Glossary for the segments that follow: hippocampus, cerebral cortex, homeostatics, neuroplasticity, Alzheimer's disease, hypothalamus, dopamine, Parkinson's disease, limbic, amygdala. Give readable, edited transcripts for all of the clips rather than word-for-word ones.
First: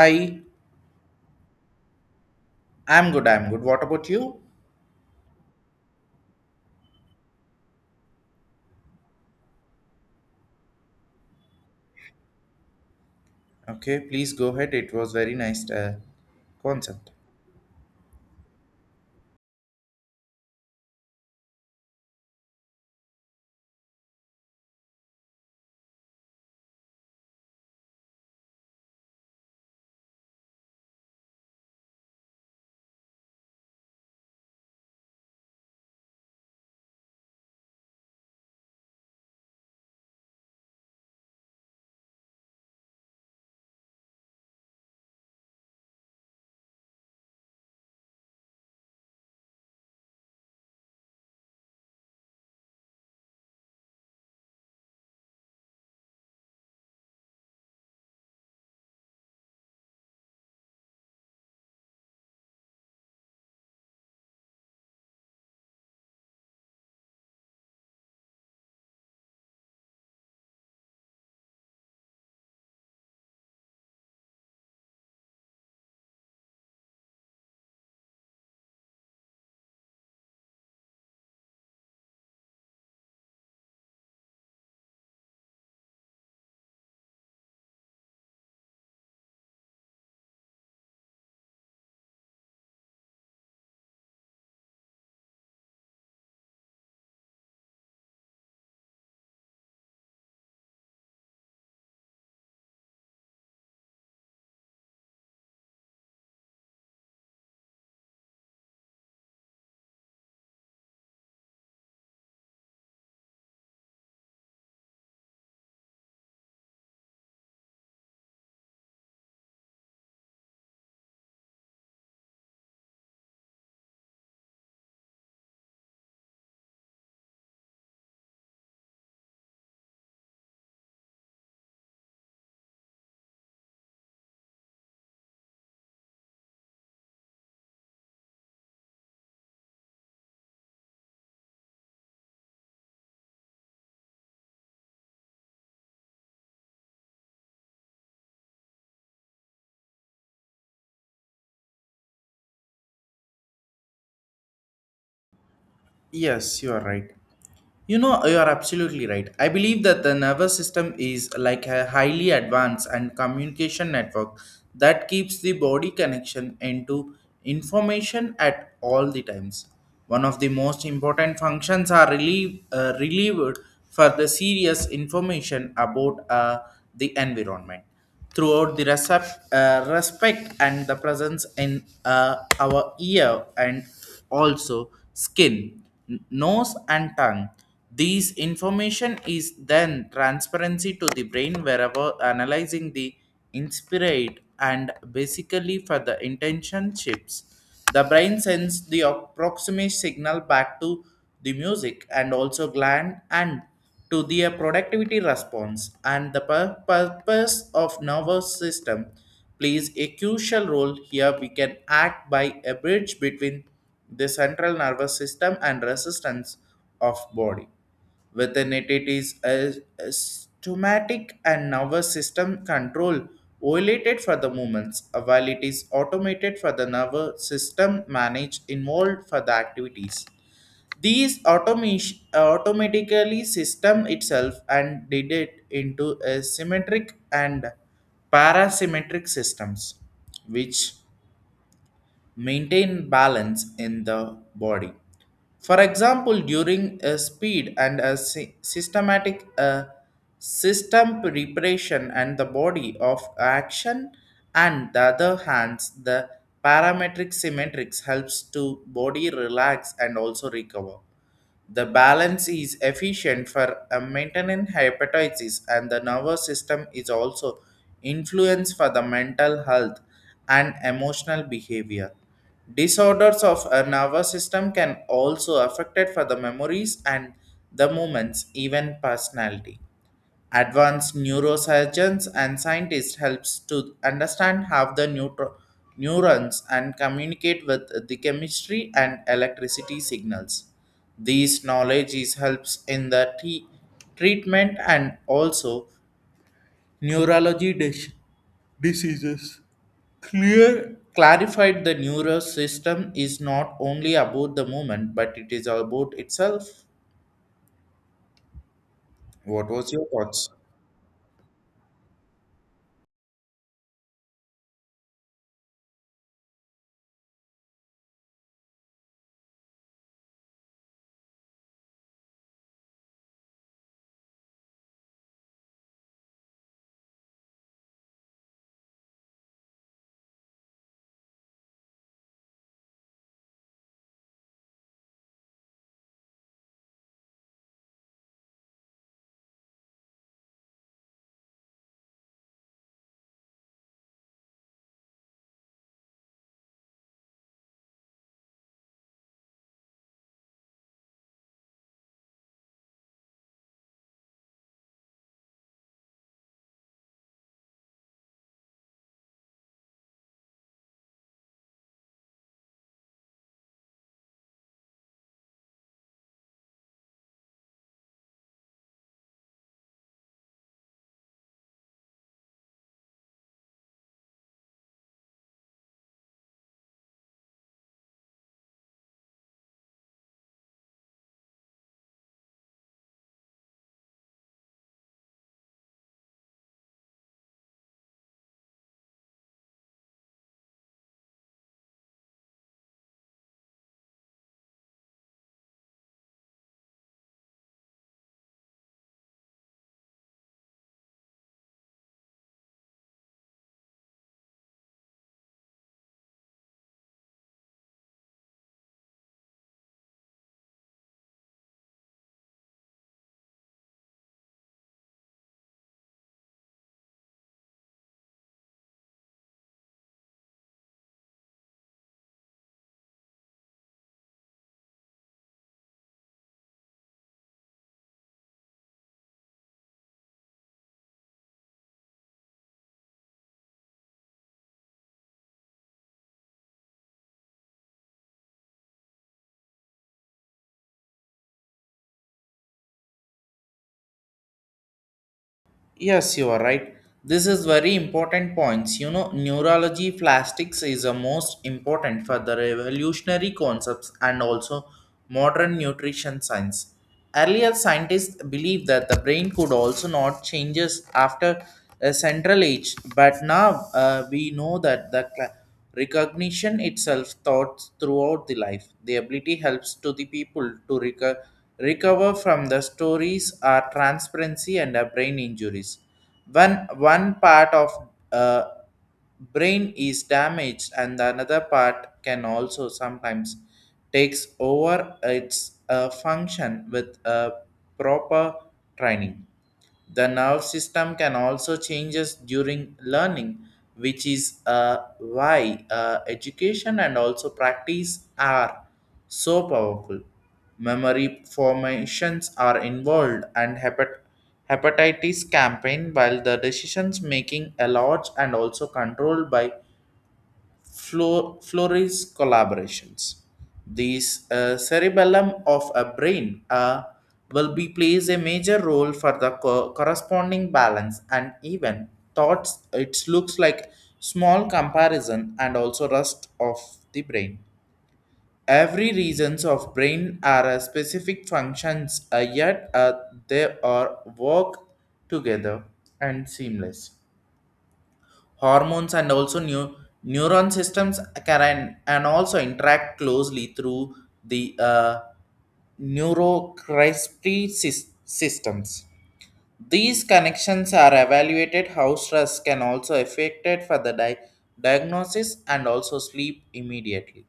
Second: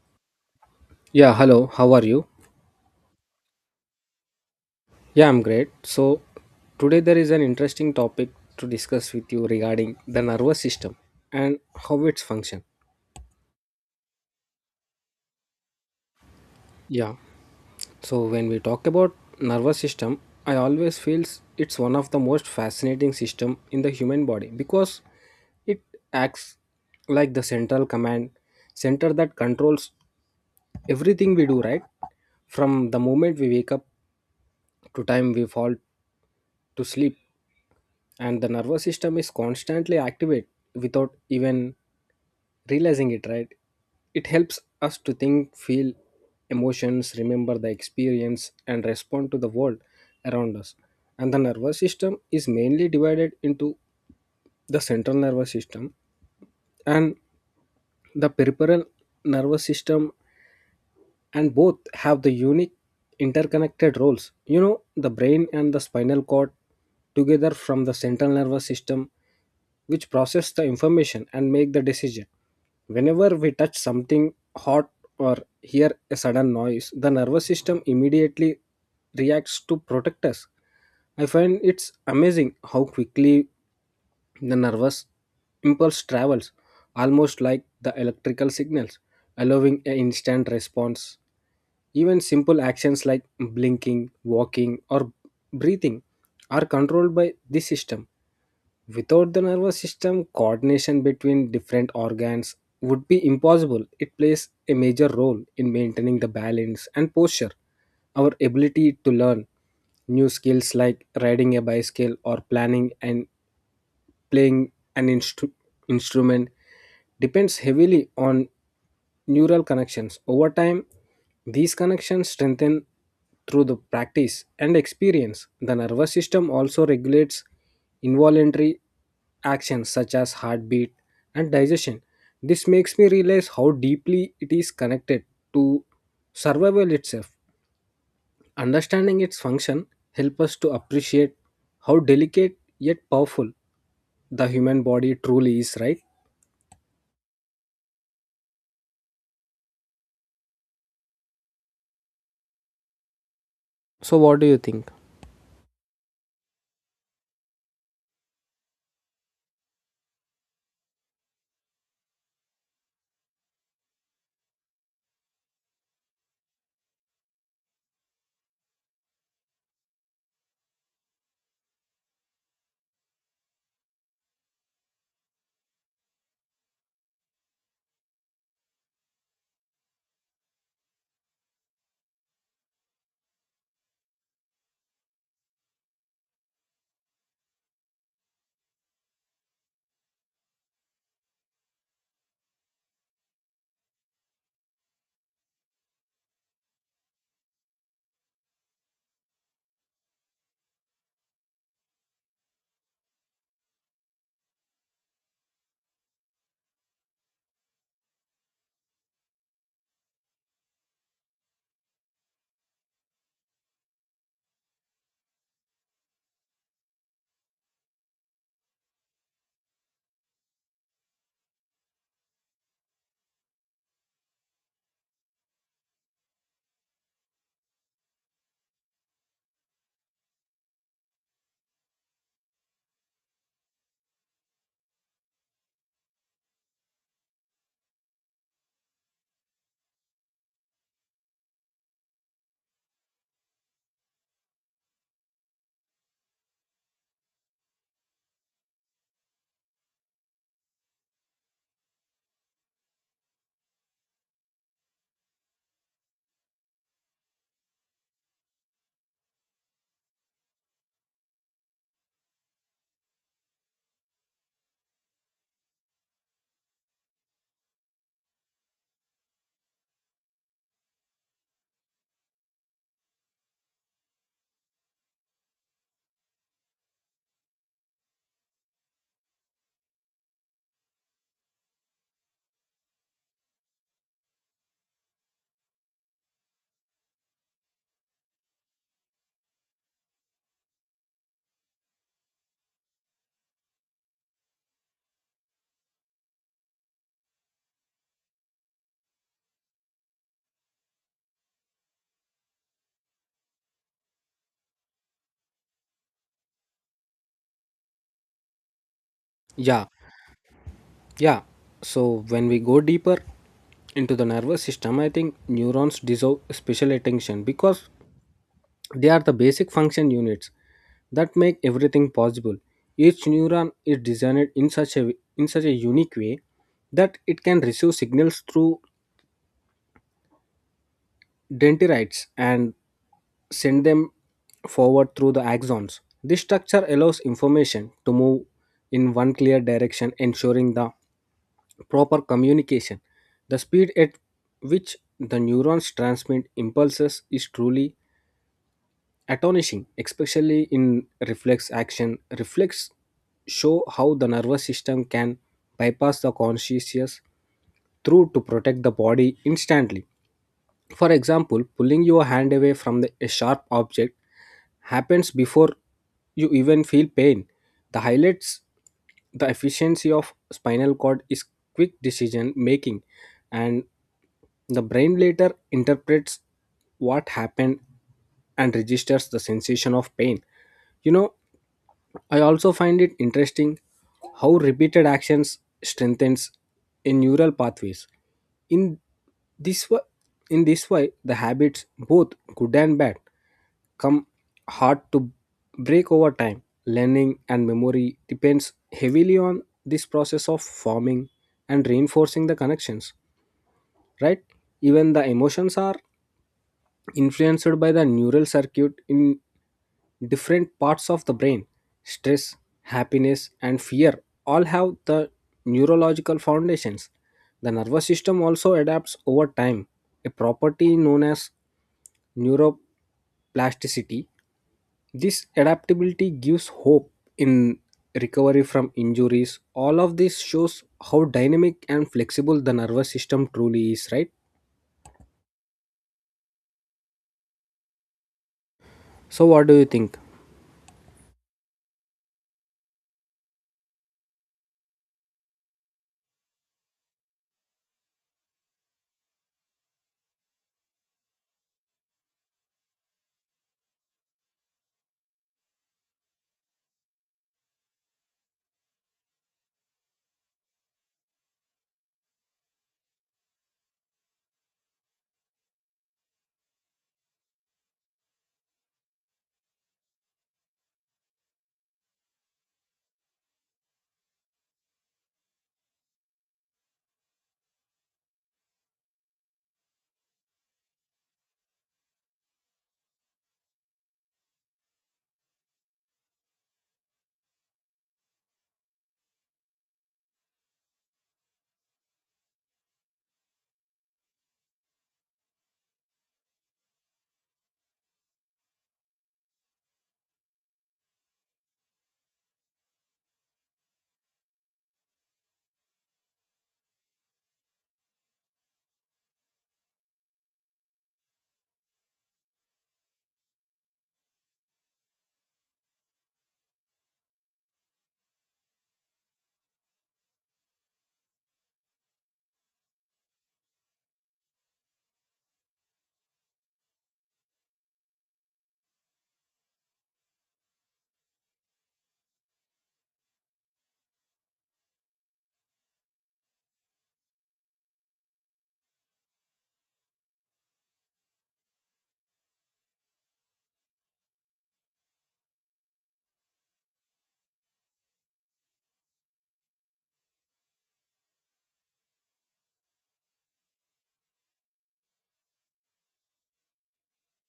Hi, Yeah, hello, how are you? I'm good. I'm good. What about you? Yeah, I'm great. So, today there is an interesting topic to discuss with you regarding the nervous system and how its function. Okay, please go ahead. It was very nice concept. Yeah. So, when we talk about nervous system, I always feels it's one of the most fascinating system in the human body because it acts like the central command center that controls everything we do, right? From the moment we wake up to time we fall to sleep, and the nervous system is constantly activate without even realizing it, right? It helps us to think, feel emotions, remember the experience, and respond to the world around us. And the nervous system is mainly divided into the central nervous system and the peripheral nervous system, and both have the unique interconnected roles. You know, the brain and the spinal cord together from the central nervous system, which process the information and make the decision. Whenever we touch something hot or hear a sudden noise, the nervous system immediately reacts to protect us. I find it's amazing how quickly the nervous impulse travels, almost like the electrical signals allowing an instant response. Even simple actions like blinking, walking, or breathing are controlled by this system. Without the nervous system, coordination between different organs would be impossible. It plays a major role in maintaining the balance and posture. Our ability to learn new skills like riding a bicycle or planning and playing an instrument depends heavily on neural connections. Over time, these connections strengthen through the practice and experience. The nervous system also regulates involuntary actions such as heartbeat and digestion. This makes me realize how deeply it is connected to survival itself. Understanding its function helps us to appreciate how delicate yet powerful the human body truly is, right? So, what do you think? Yes, you are right. You know, you are absolutely right. I believe that the nervous system is like a highly advanced and communication network that keeps the body connection into information at all the times. One of the most important functions are relieve, relieved for the serious information about the environment throughout the respect and the presence in our ear and also skin, nose and tongue. These information is then transparency to the brain wherever analyzing the inspirate and basically for the intention chips. The brain sends the approximate signal back to the music and also gland and to their productivity response and the purpose of nervous system plays a crucial role here we can act by a bridge between the central nervous system and resistance of body within it it is a stomatic and nervous system control violated for the movements while it is automated for the nervous system managed involved for the activities these automation automatically system itself and did it into a symmetric and parasymmetric systems, which maintain balance in the body. For example, during a speed and a systematic system preparation and the body of action and the other hands, the parametric symmetrics helps to body relax and also recover. The balance is efficient for a maintaining hepatitis, and the nervous system is also influenced for the mental health and emotional behavior. Disorders of a nervous system can also affect for the memories and the movements, even personality. Advanced neurosurgeons and scientists helps to understand how the neurons and communicate with the chemistry and electricity signals. These knowledge is helps in the treatment and also neurology diseases. Clear clarified the neural system is not only about the movement but it is about itself. What Yeah, was your thoughts? yeah. So when we go deeper into the nervous system, I think neurons deserve special attention because they are the basic function units that make everything possible. Each neuron is designed in such a unique way that it can receive signals through dendrites and send them forward through the axons. This structure allows information to move in one clear direction, ensuring the proper communication. The speed at which the neurons transmit impulses is truly astonishing, especially in reflex action. Reflex show how the nervous system can bypass the consciousness through to protect the body instantly. For example, pulling your hand away from a sharp object happens before you even feel pain. The highlights the efficiency of spinal cord is quick decision making, and the brain later interprets what happened and registers the sensation of pain. You know, I also find it interesting how repeated actions strengthens in neural pathways. In this way, in this way, the habits, both good and bad, come hard to break over time. Learning and memory depends heavily on this process of forming and reinforcing the connections. Right? Even the emotions are influenced by the neural circuit in different parts of the brain. Stress, happiness, and fear all have the neurological foundations. The nervous system also adapts over time, a property known as neuroplasticity. This adaptability gives hope in recovery from injuries. All of this shows how dynamic and flexible the nervous system truly is, right? So what do you think? Yes, you are right. This is very important points. You know, neurology plastics is the most important for the revolutionary concepts and also modern nutrition science. Earlier scientists believed that the brain could also not changes after a central age, but now we know that the cla Recognition itself thoughts throughout the life. The ability helps to the people to recover from the stories are transparency and brain injuries. When one part of uh, brain is damaged and the another part can also sometimes takes over its function with a proper training the nerve system can also changes during learning, which is why education and also practice are so powerful. Memory formations are involved and hepatitis campaign while the decisions making a large and also controlled by Flores collaborations. These cerebellum of a brain will be plays a major role for the corresponding balance and even thoughts. It looks like small comparison and also rest of the brain. Every regions of brain are a specific functions, yet they are work together and seamless hormones and also new neuron systems can and also interact closely through the neurocrispy systems these connections are evaluated how stress can also affect it for the diagnosis and also sleep immediately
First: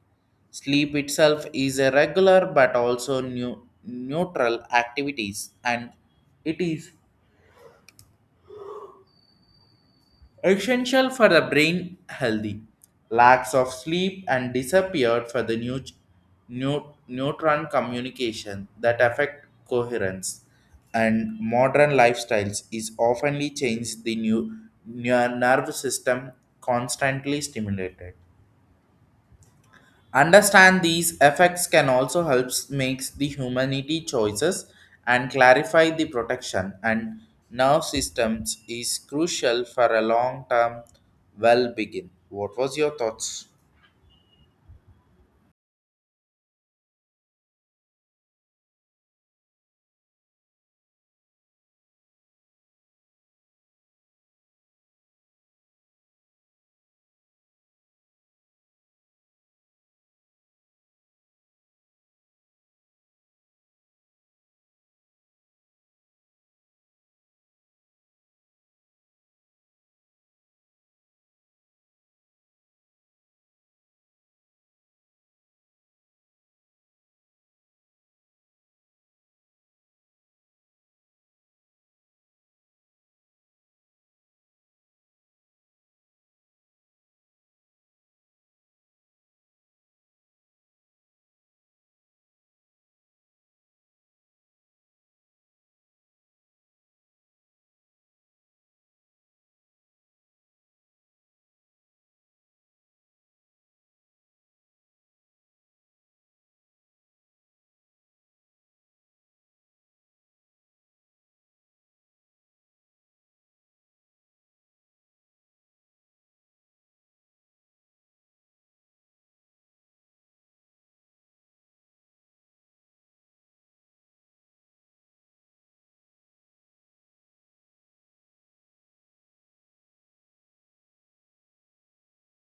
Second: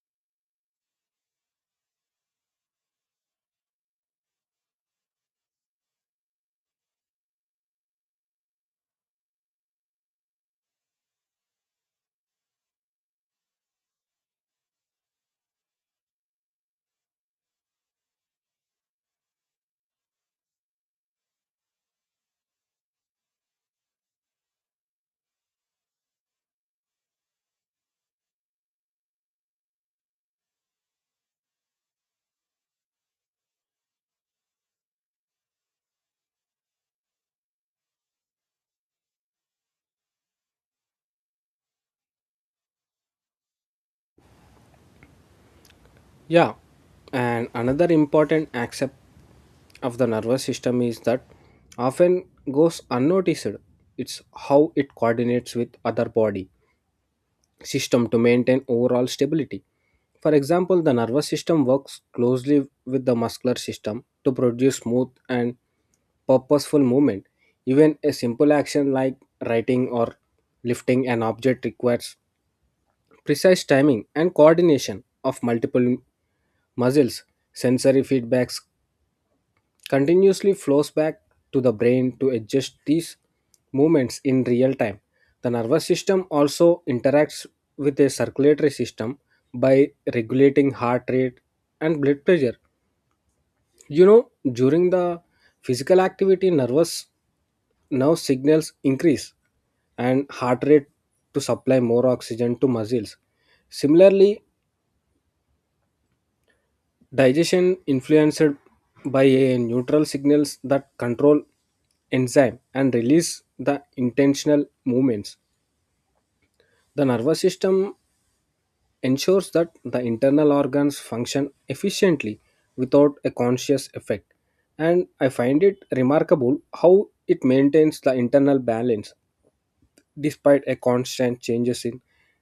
Sleep itself is a regular but also neutral activities and it is essential for the brain healthy. Lacks of sleep and disappeared for the neutron communication that affect coherence. And modern lifestyles is oftenly changed the new nerve system constantly stimulated. Understand these effects can also help make the humanity choices and clarify the protection and nerve systems is crucial for a long-term well-being. What was your thoughts? Yeah, and another important aspect of the nervous system is that often goes unnoticed. It's how it coordinates with other body system to maintain overall stability. For example, the nervous system works closely with the muscular system to produce smooth and purposeful movement. Even a simple action like writing or lifting an object requires precise timing and coordination of multiple muscles. Sensory feedbacks continuously flows back to the brain to adjust these movements in real time. The nervous system also interacts with a circulatory system by regulating heart rate and blood pressure. You know, during the physical activity, nervous nerve signals increase and heart rate to supply more oxygen to muscles. Similarly, digestion influenced by a neutral signals that control enzyme and release the intentional movements. The nervous system ensures that the internal organs function efficiently without a conscious effect. And I find it remarkable how it maintains the internal balance despite a constant changes in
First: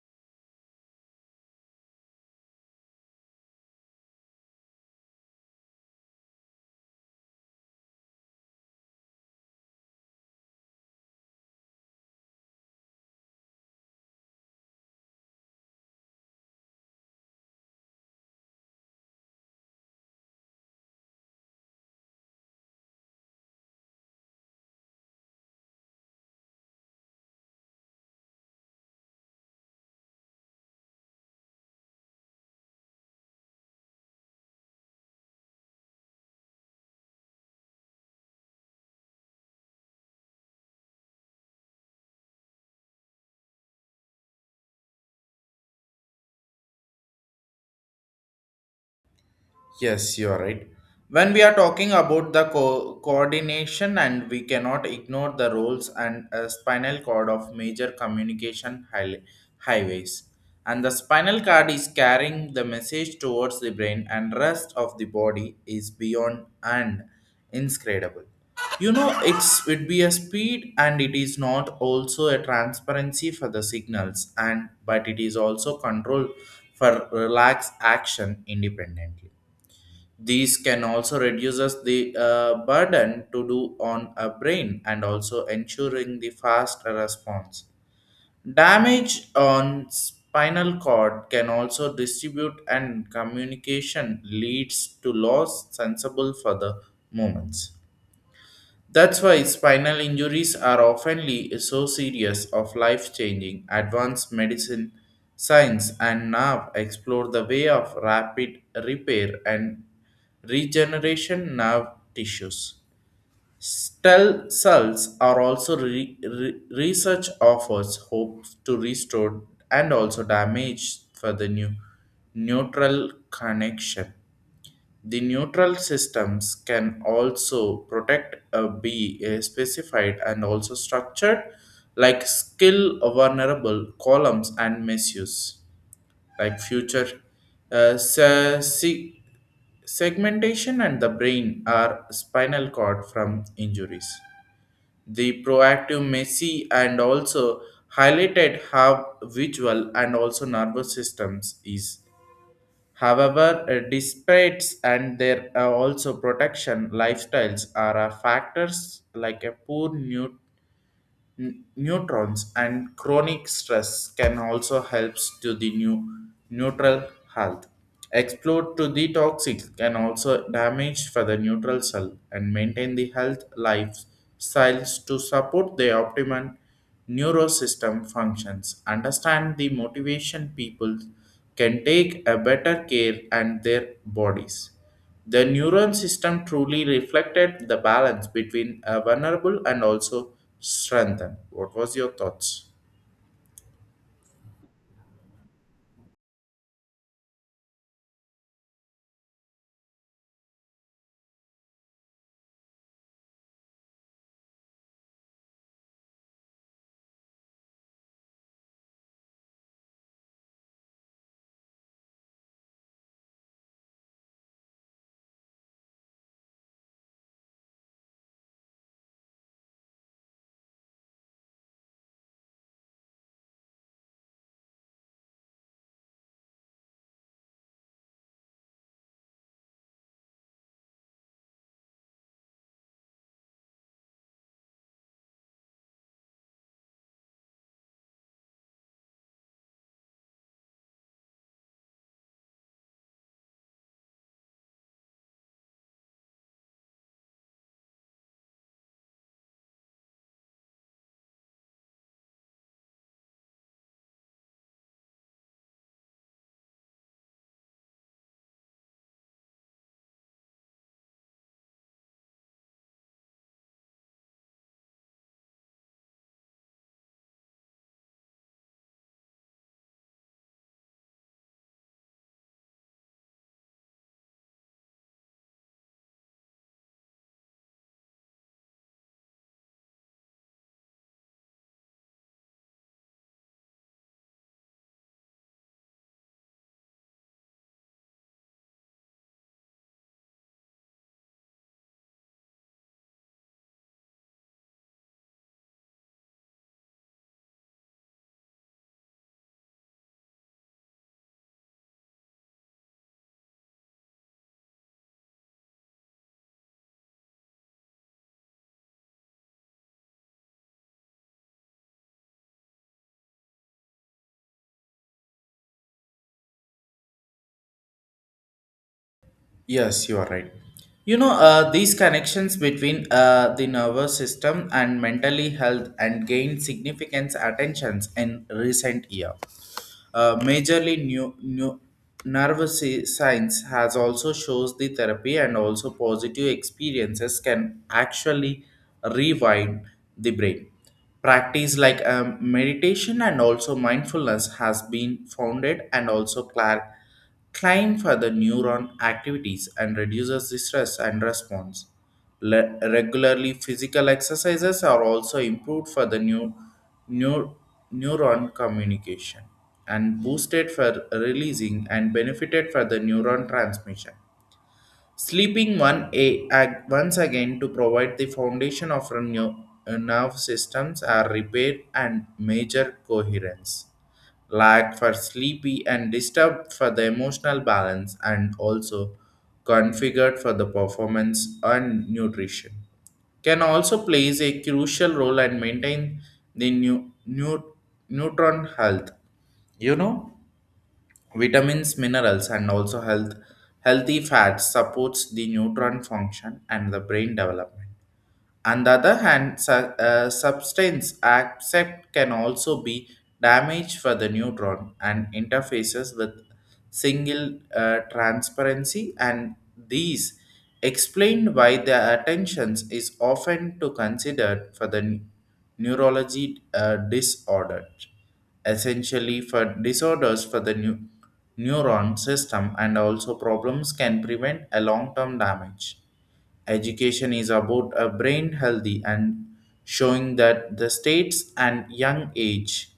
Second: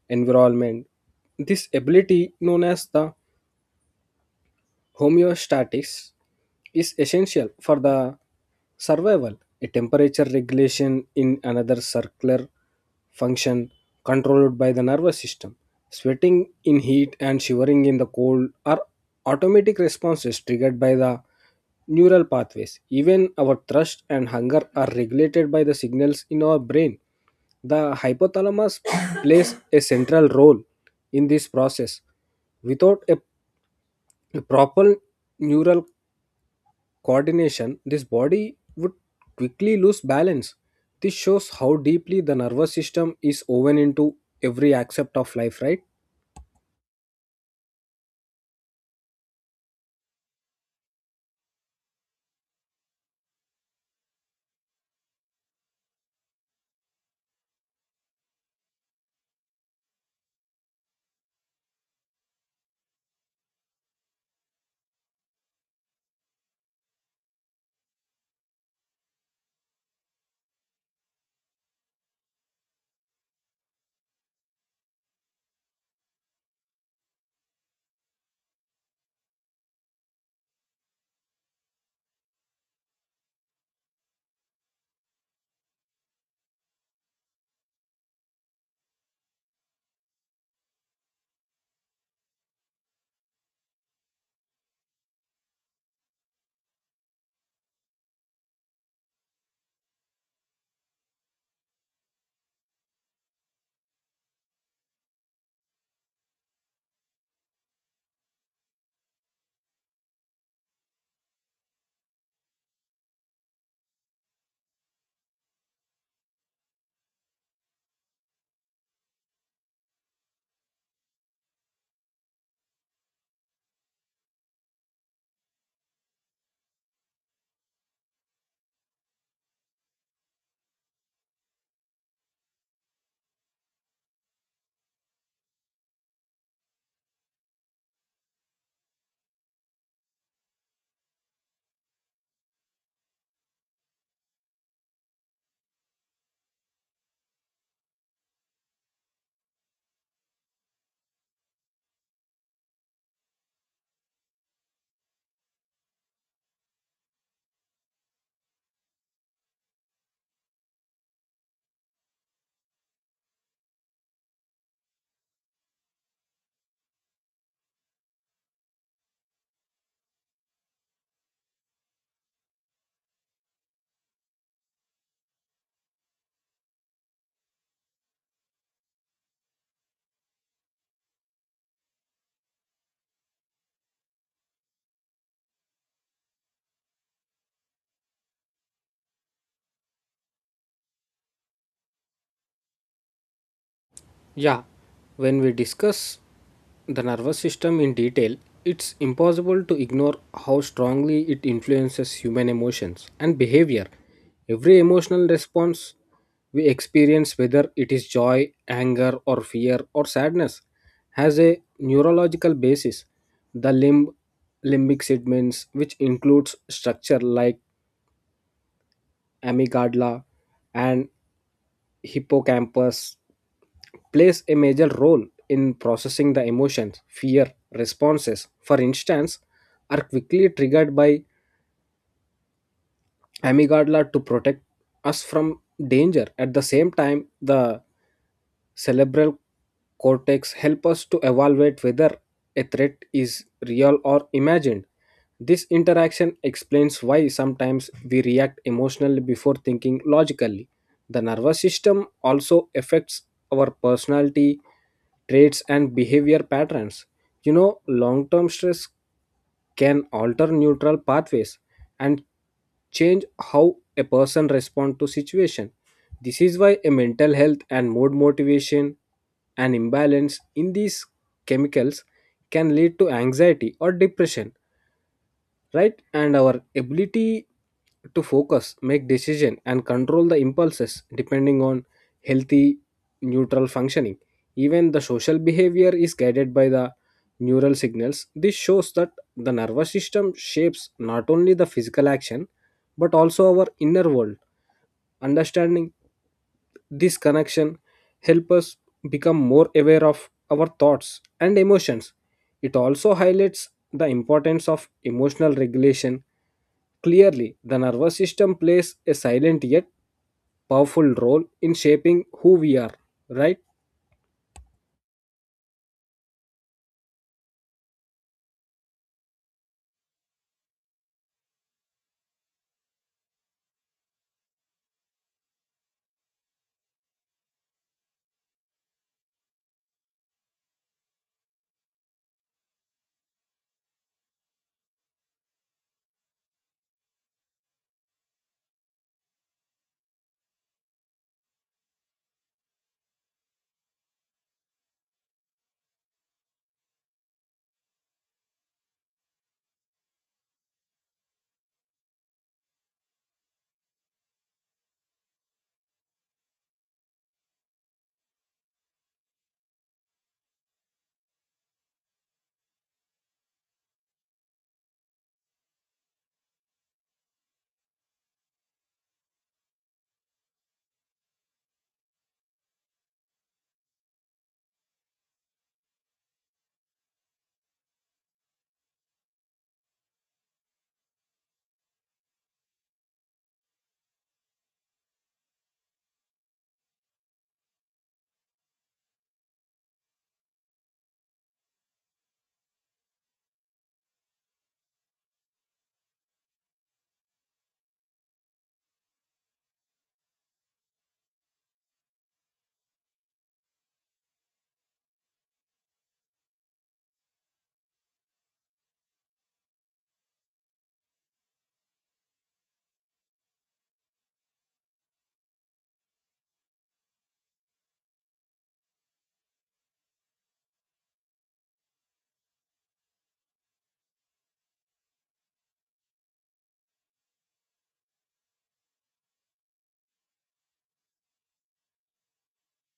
environment. This ability known as the homeostatics is essential for the survival. A temperature regulation in another circular function controlled by the nervous system. Sweating in heat and shivering in the cold are automatic responses triggered by the neural pathways. Even our thirst and hunger are regulated by the signals in our brain. The hypothalamus plays a central role in this process. Without a proper neural coordination, this body would quickly lose balance. This shows how deeply the nervous system is woven into every aspect of life, right? Yes, you are right. When we are talking about the coordination, and we cannot ignore the roles and spinal cord of major communication highways. And the spinal cord is carrying the message towards the brain, and rest of the body is beyond and inscrutable. You know, it's would be a speed, and it is not also a transparency for the signals, and but it is also control for relaxed action independently these can also reduce us the burden to do on a brain and also ensuring the fast response. Damage on spinal cord can also distribute and communication leads to loss sensible for the moments. That's why spinal injuries are oftenly so serious of life-changing. Advanced medicine, science, and now explore the way of rapid repair and regeneration nerve tissues. Stem cells are also research offers hope to restore and also damage for the new neutral connection. The neutral systems can also protect a be a specified and also structured like skill vulnerable columns and misuse like future uh, se- se- segmentation and the brain are spinal cord from injuries. The proactive Messi and also highlighted how visual and also nervous systems is however, disputes and their also protection lifestyles are factors like a poor neutrons and chronic stress can also help to the new neutral health. Explode to the toxic can also damage for the neutral cell and maintain the health lifestyles to support the optimum neurosystem functions. Understand the motivation people can take a better care and their bodies. The neuron system truly reflected the balance between a vulnerable and also strengthened. What was your thoughts? Yeah, when we discuss the nervous system in detail, it's impossible to ignore how strongly it influences human emotions and behavior. Every emotional response we experience, whether it is joy, anger, or fear, or sadness, has a neurological basis. The limbic segments, which includes structure like amygdala and hippocampus, plays a major role in processing the emotions. Fear responses, for instance, are quickly triggered by amygdala to protect us from danger. At the same time, the cerebral cortex help us to evaluate whether a threat is real or imagined. This interaction explains why sometimes we react emotionally before thinking logically. The nervous system also affects our personality, traits, and behavior patterns. You know, long term stress can alter neural pathways and change how a person responds to situation. This is why a mental health and mood motivation and imbalance in these chemicals can lead to anxiety or depression, right? And our ability to focus, make decision, and control the impulses depending on healthy neutral functioning. Even the social behavior is guided by the neural signals. This shows that the nervous system shapes not only the physical action but also our inner world. Understanding this connection helps us become more aware of our thoughts and emotions. It also highlights the importance of emotional regulation. Clearly, the nervous system plays a silent yet powerful role in shaping who we are, right? Yes, you are right. You know, these connections between the nervous system and mentally health and gained significant attentions in recent year. Majorly new nervous science has also shows the therapy and also positive experiences can actually rewind the brain. Practice like meditation and also mindfulness has been founded and also clar- Climb for the neuron activities and reduces the stress and response. Regularly physical exercises are also improved for the new neuron communication and boosted for releasing and benefited for the neuron transmission. Sleeping one once again to provide the foundation of our nerve systems are repair and major coherence. Lack for sleepy and disturbed for the emotional balance and also configured for the performance and nutrition can also plays a crucial role and maintain the new neutron health. You know, vitamins minerals and also healthy fats supports the neutron function and the brain development on the other hand, substance accept can also be damaged for the neutron and interfaces with single transparency, and these explain why the attentions is often to considered for the neurology disorder, essentially for disorders for the new neuron system, and also problems can prevent a long-term damage. Education is about a brain healthy and showing that the states and young age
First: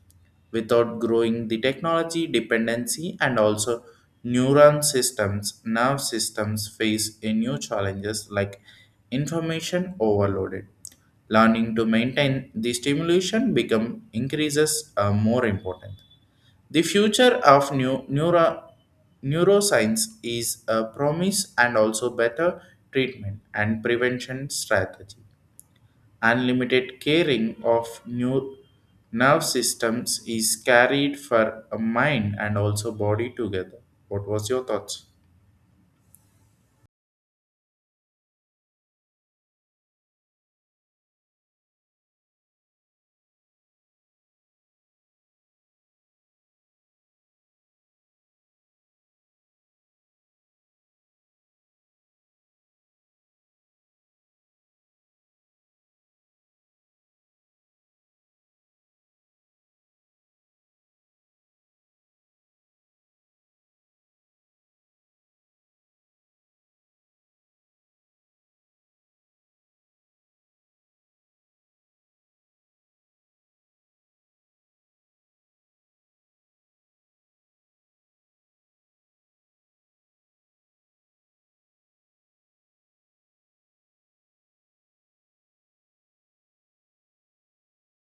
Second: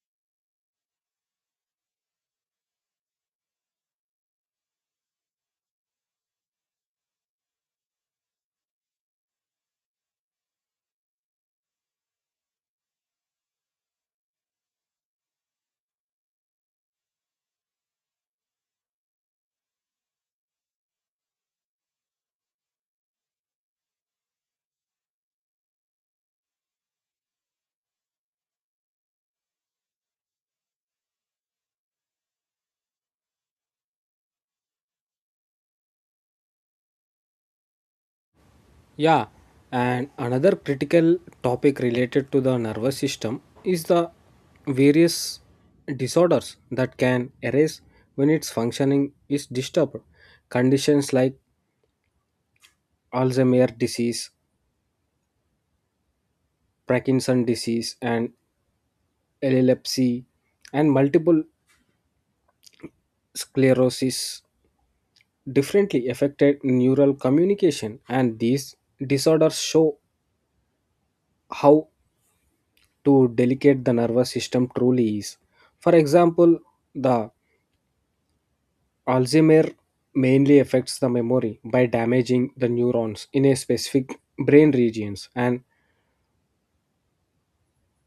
without growing the technology dependency and also neuron systems, nerve systems face a new challenges like information overloaded. Learning to maintain the stimulation become increases more important the future of neuroscience is a promise and also better treatment and prevention strategy. Unlimited caring of new nerve systems is carried for a mind and also body together. What was your thoughts? Yeah, and another critical topic related to the nervous system is the various disorders that can arise when its functioning is disturbed. Conditions like Alzheimer's disease, Parkinson's disease, and epilepsy, and multiple sclerosis differently affected neural communication. And these disorders show how to delicate the nervous system truly is. For example, the Alzheimer mainly affects the memory by damaging the neurons in a specific brain regions, and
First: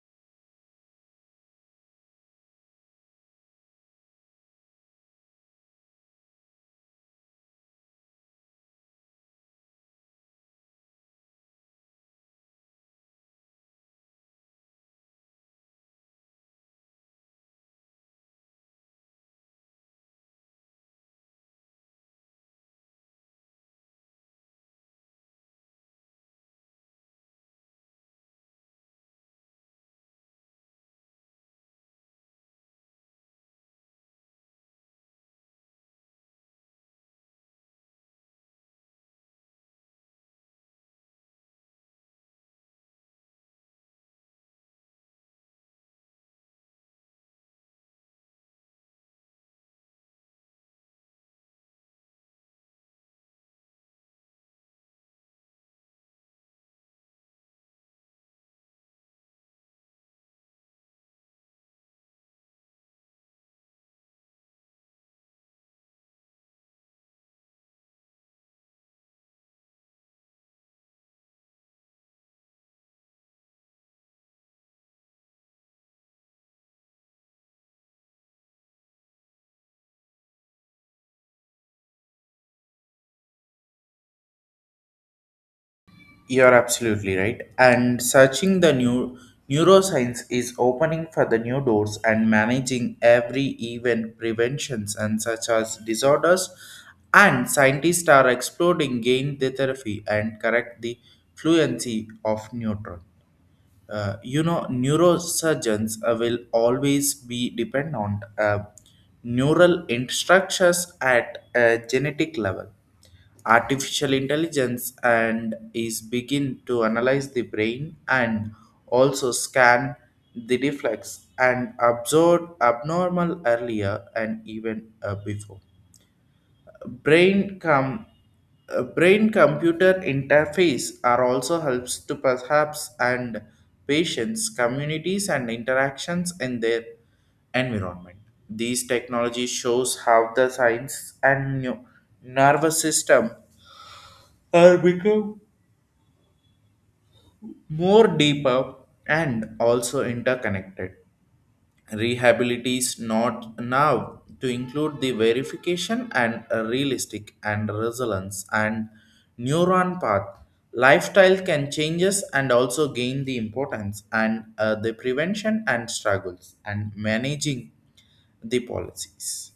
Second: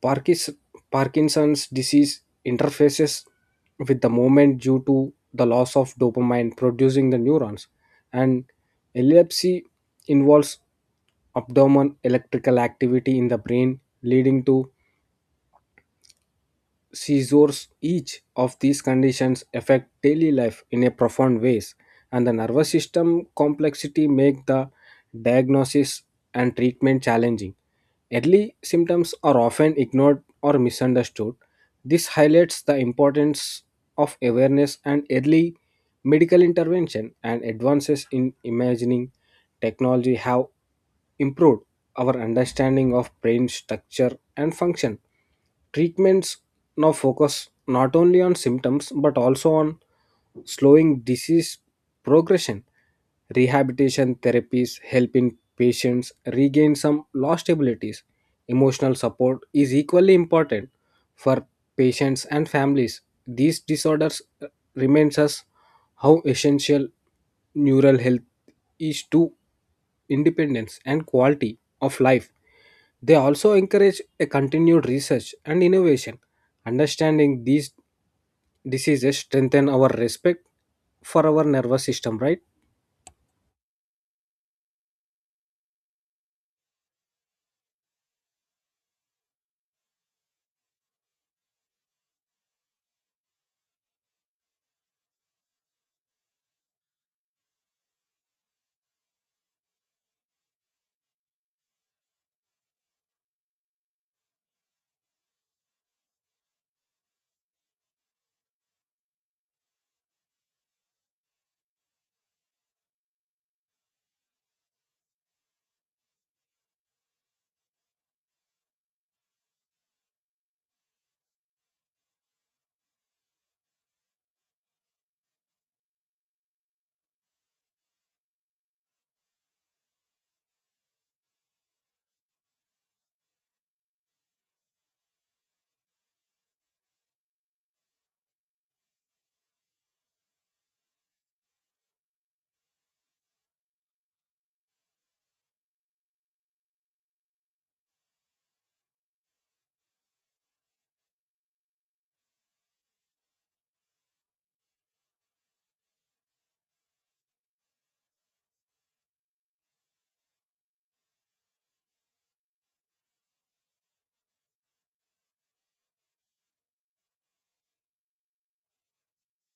Parkis- Parkinson's disease interfaces with the movement due to the loss of dopamine producing the neurons, and epilepsy involves abdomen electrical activity in the brain, leading to seizures. Each of these conditions affect daily life in a profound ways, and the nervous system complexity make the diagnosis and treatment challenging. Early symptoms are often ignored or misunderstood. This highlights the importance of awareness and early medical intervention, and advances in imaging technology have improved our understanding of brain structure and function. Treatments now focus not only on symptoms but also on slowing disease progression. Rehabilitation therapies help in patients regain some lost abilities. Emotional support is equally important for patients and families. These disorders reminds us how essential neural health is to independence and quality of life. They also encourage a continued research and innovation. Understanding these diseases strengthen our respect for our nervous system, right? You're absolutely right. And searching the new neuroscience is opening for the new doors and managing every event preventions and such as disorders. And scientists are exploring gain the therapy and correct the fluency of neutron. You know, neurosurgeons will always be dependent on neural instructions at a genetic level. Artificial intelligence and is begin to analyze the brain and also scan the reflex and observe abnormal earlier and even before brain com- brain computer interface are also helps to perhaps and patients communities and interactions in their environment these technologies shows how the science and nervous system are become more deeper and also interconnected rehabilitates not now to include the verification and realistic and resilience and neuron path lifestyle can changes and also gain the importance and the prevention and struggles and managing the policies.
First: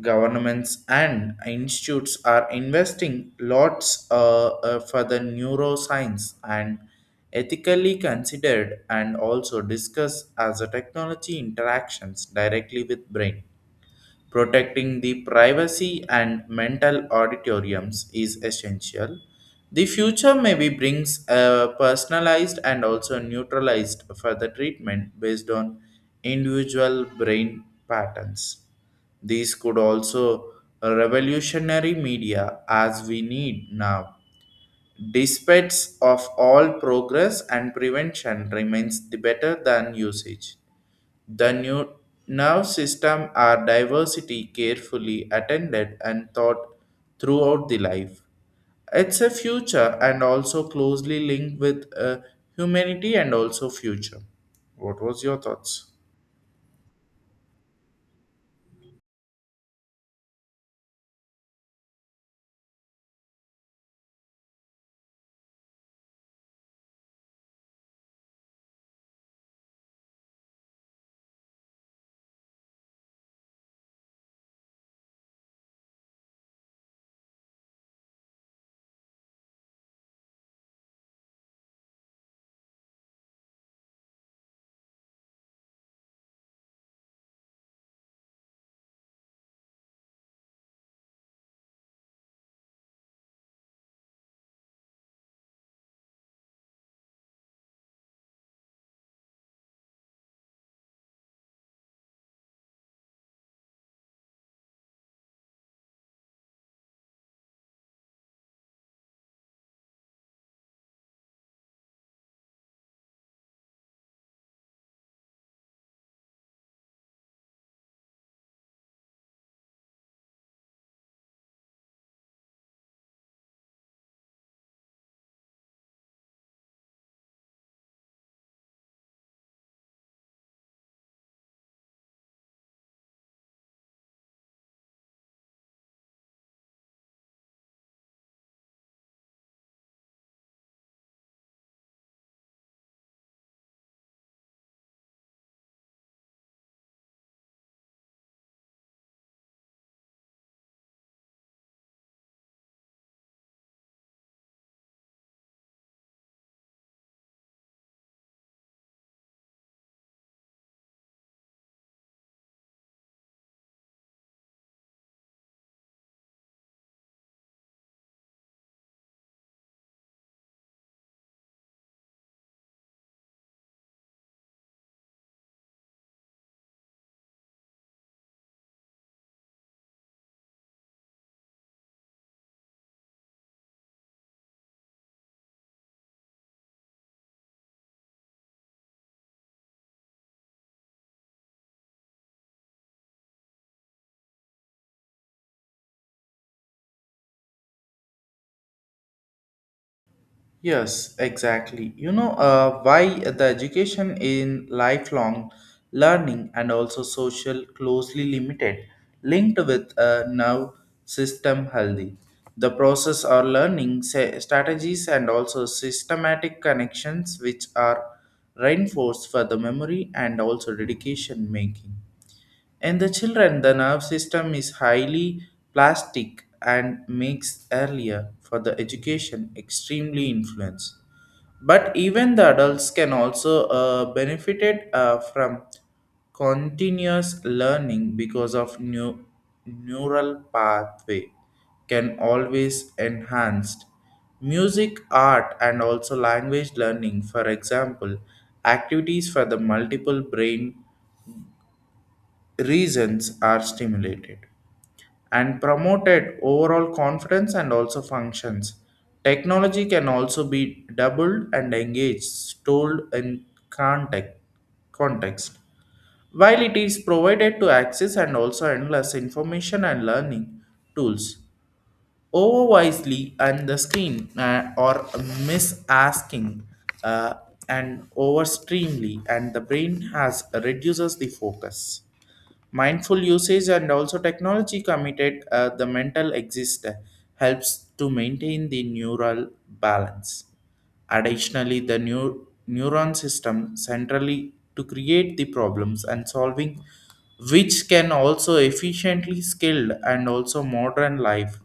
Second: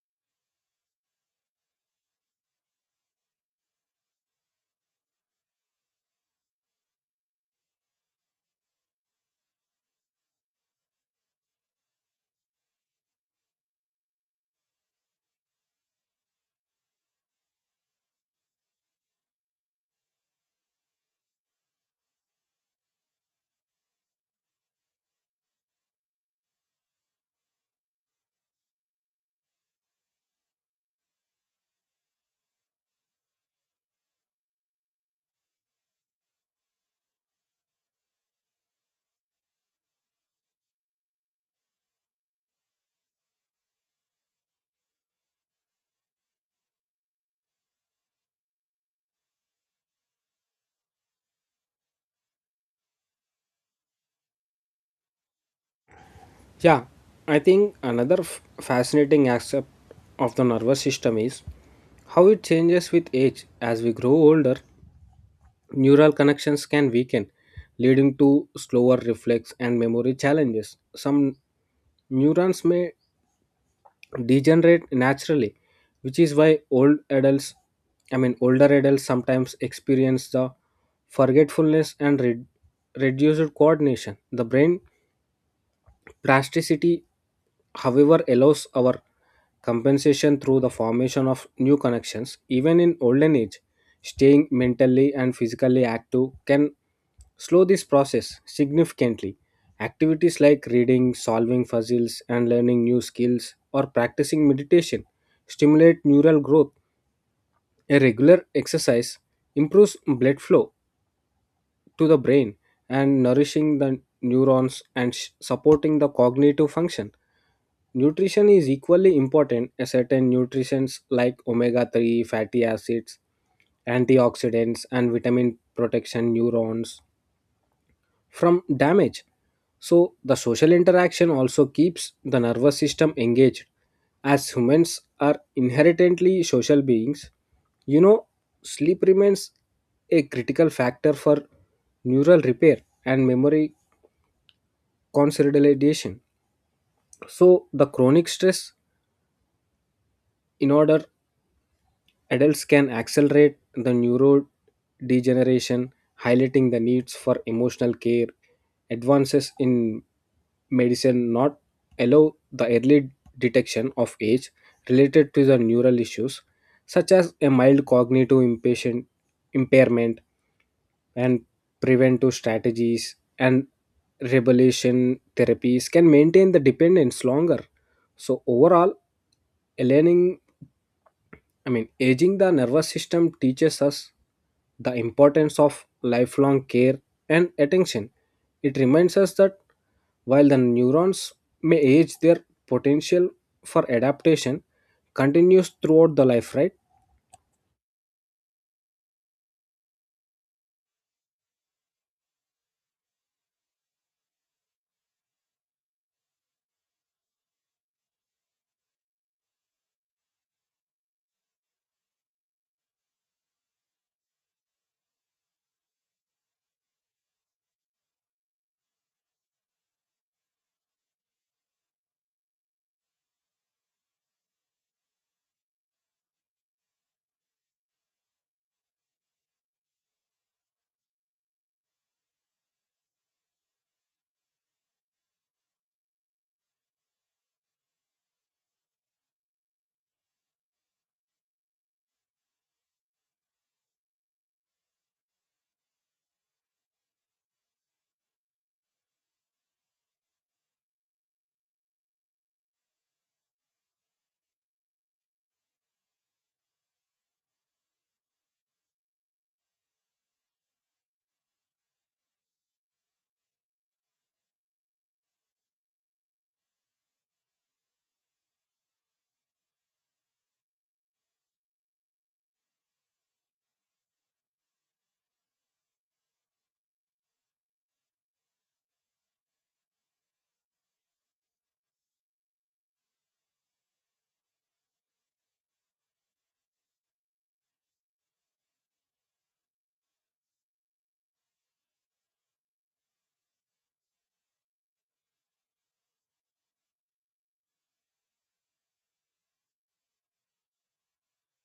Governments and institutes are investing lots for the neuroscience and ethically considered and also discuss as a technology interactions directly with brain. Protecting the privacy and mental auditoriums is essential. The future maybe brings a personalized and also neutralized further treatment based on individual brain patterns. These could also revolutionary media as we need now. Despite of all progress and prevention remains the better than usage. The new nerve system are diversity carefully attended and thought throughout the life. It's a future and also closely linked with humanity and also future. What was your thoughts? Yeah, I think another fascinating aspect of the nervous system is how it changes with age. As we grow older, neural connections can weaken, leading to slower reflex and memory challenges. Some neurons may degenerate naturally, which is why older adults sometimes experience the forgetfulness and reduced coordination. The brain plasticity, however, allows our compensation through the formation of new connections. Even in olden age, staying mentally and physically active can slow this process significantly. Activities like reading, solving puzzles, and learning new skills or practicing meditation stimulate neural growth. A regular exercise improves blood flow to the brain and nourishing the neurons and supporting the cognitive function. Nutrition is equally important. A certain nutrients like omega 3 fatty acids, antioxidants, and vitamin protection neurons from damage. So, the social interaction also keeps the nervous system engaged. As humans are inherently social beings, you know, sleep remains a critical factor for neural repair and memory consolidation. So, the chronic stress, in order adults can accelerate the neurodegeneration, highlighting the needs for emotional care. Advances in medicine not allow the early detection of age related to the neural issues, such as a mild cognitive impairment, and preventive strategies and rebellion therapies can maintain the dependence longer. So overall, aligning aging the nervous system teaches us the importance of lifelong care and attention. It reminds us that while the neurons may age, their potential for adaptation continues throughout the life, right? Yes, exactly. You know why the education in lifelong learning and also social closely linked with a nerve system healthy. The process or learning strategies and also systematic connections which are reinforced for the memory and also dedication making. In the children, the nerve system is highly plastic and makes earlier for the education extremely influence. But even the adults can also benefited from continuous learning because of new neural pathway can always enhanced music art and also language learning for example activities for the multiple brain reasons are stimulated and promoted overall confidence and also functions. Technology can also be doubled and engaged, stored in context. While it is provided to access and also endless information and learning tools, overwisely and the screen or misasking uh, and overstreamly and the brain has reduces the focus. Mindful usage and also technology committed the mental exist helps to maintain the neural balance. Additionally, the neuron system centrally to create the problems and solving, which can also efficiently skilled and also modern life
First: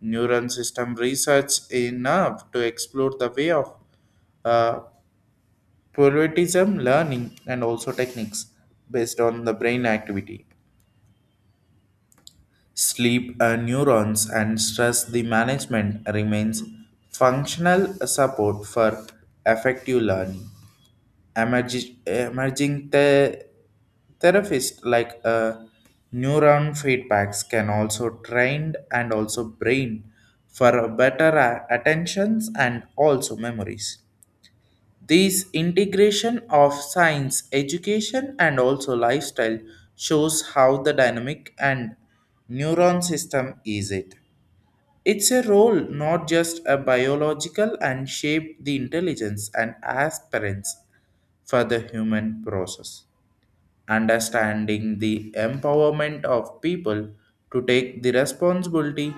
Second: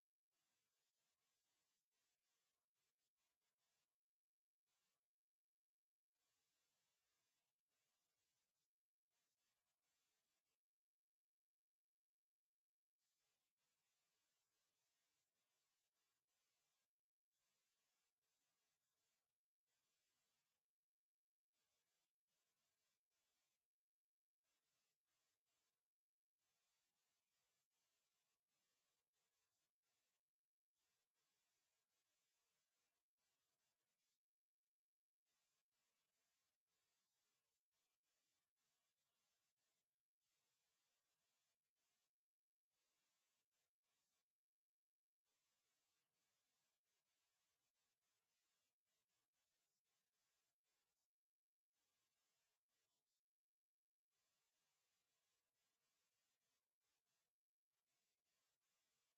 neuron system research enough to explore the way of uh, pluralism learning and also techniques based on the brain activity sleep neurons and stress the management remains functional support for effective learning. Emerging the therapists like neuron feedbacks can also train and also brain for better attentions and also memories this integration of science, education, and also lifestyle shows how the dynamic and neuron system is it. It's a role not just a biological and shape the intelligence and aspirants for the human process understanding the empowerment of people to take the responsibility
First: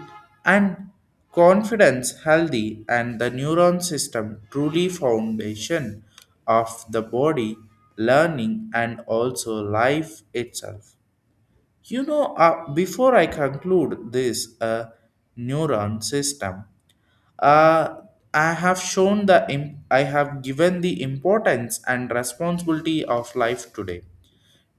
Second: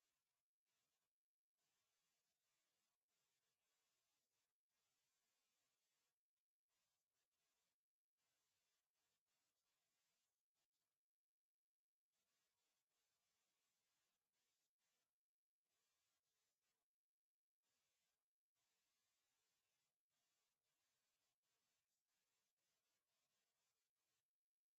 and confidence healthy and the neuron system truly foundation of the body learning and also life itself. You know before I conclude this neuron system uh, I have shown the I have given the importance and responsibility of life today.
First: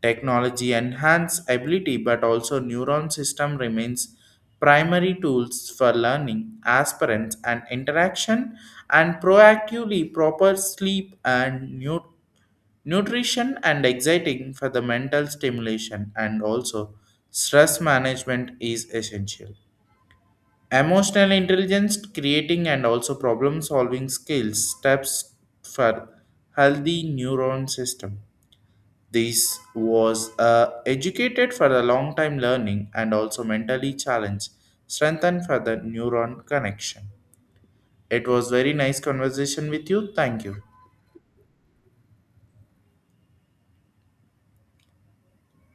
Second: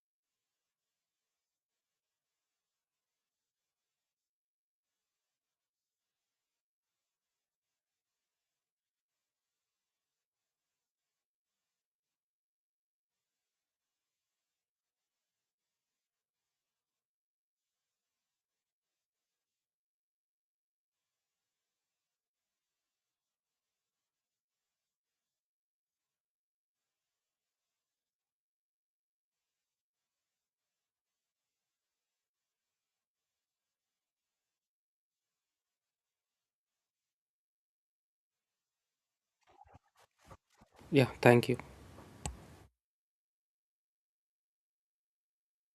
Technology enhance ability, but also neuron system remains primary tools for learning, aspirants, and interaction, and proactively proper sleep and nutrition and exciting for the mental stimulation, and also stress management is essential. Emotional intelligence, creating and also problem solving skills, steps for healthy neuron system. This was educated for the long time learning and also mentally challenged, strengthened for the neuron connection. It was very nice conversation with you. Thank you. Yeah, thank you.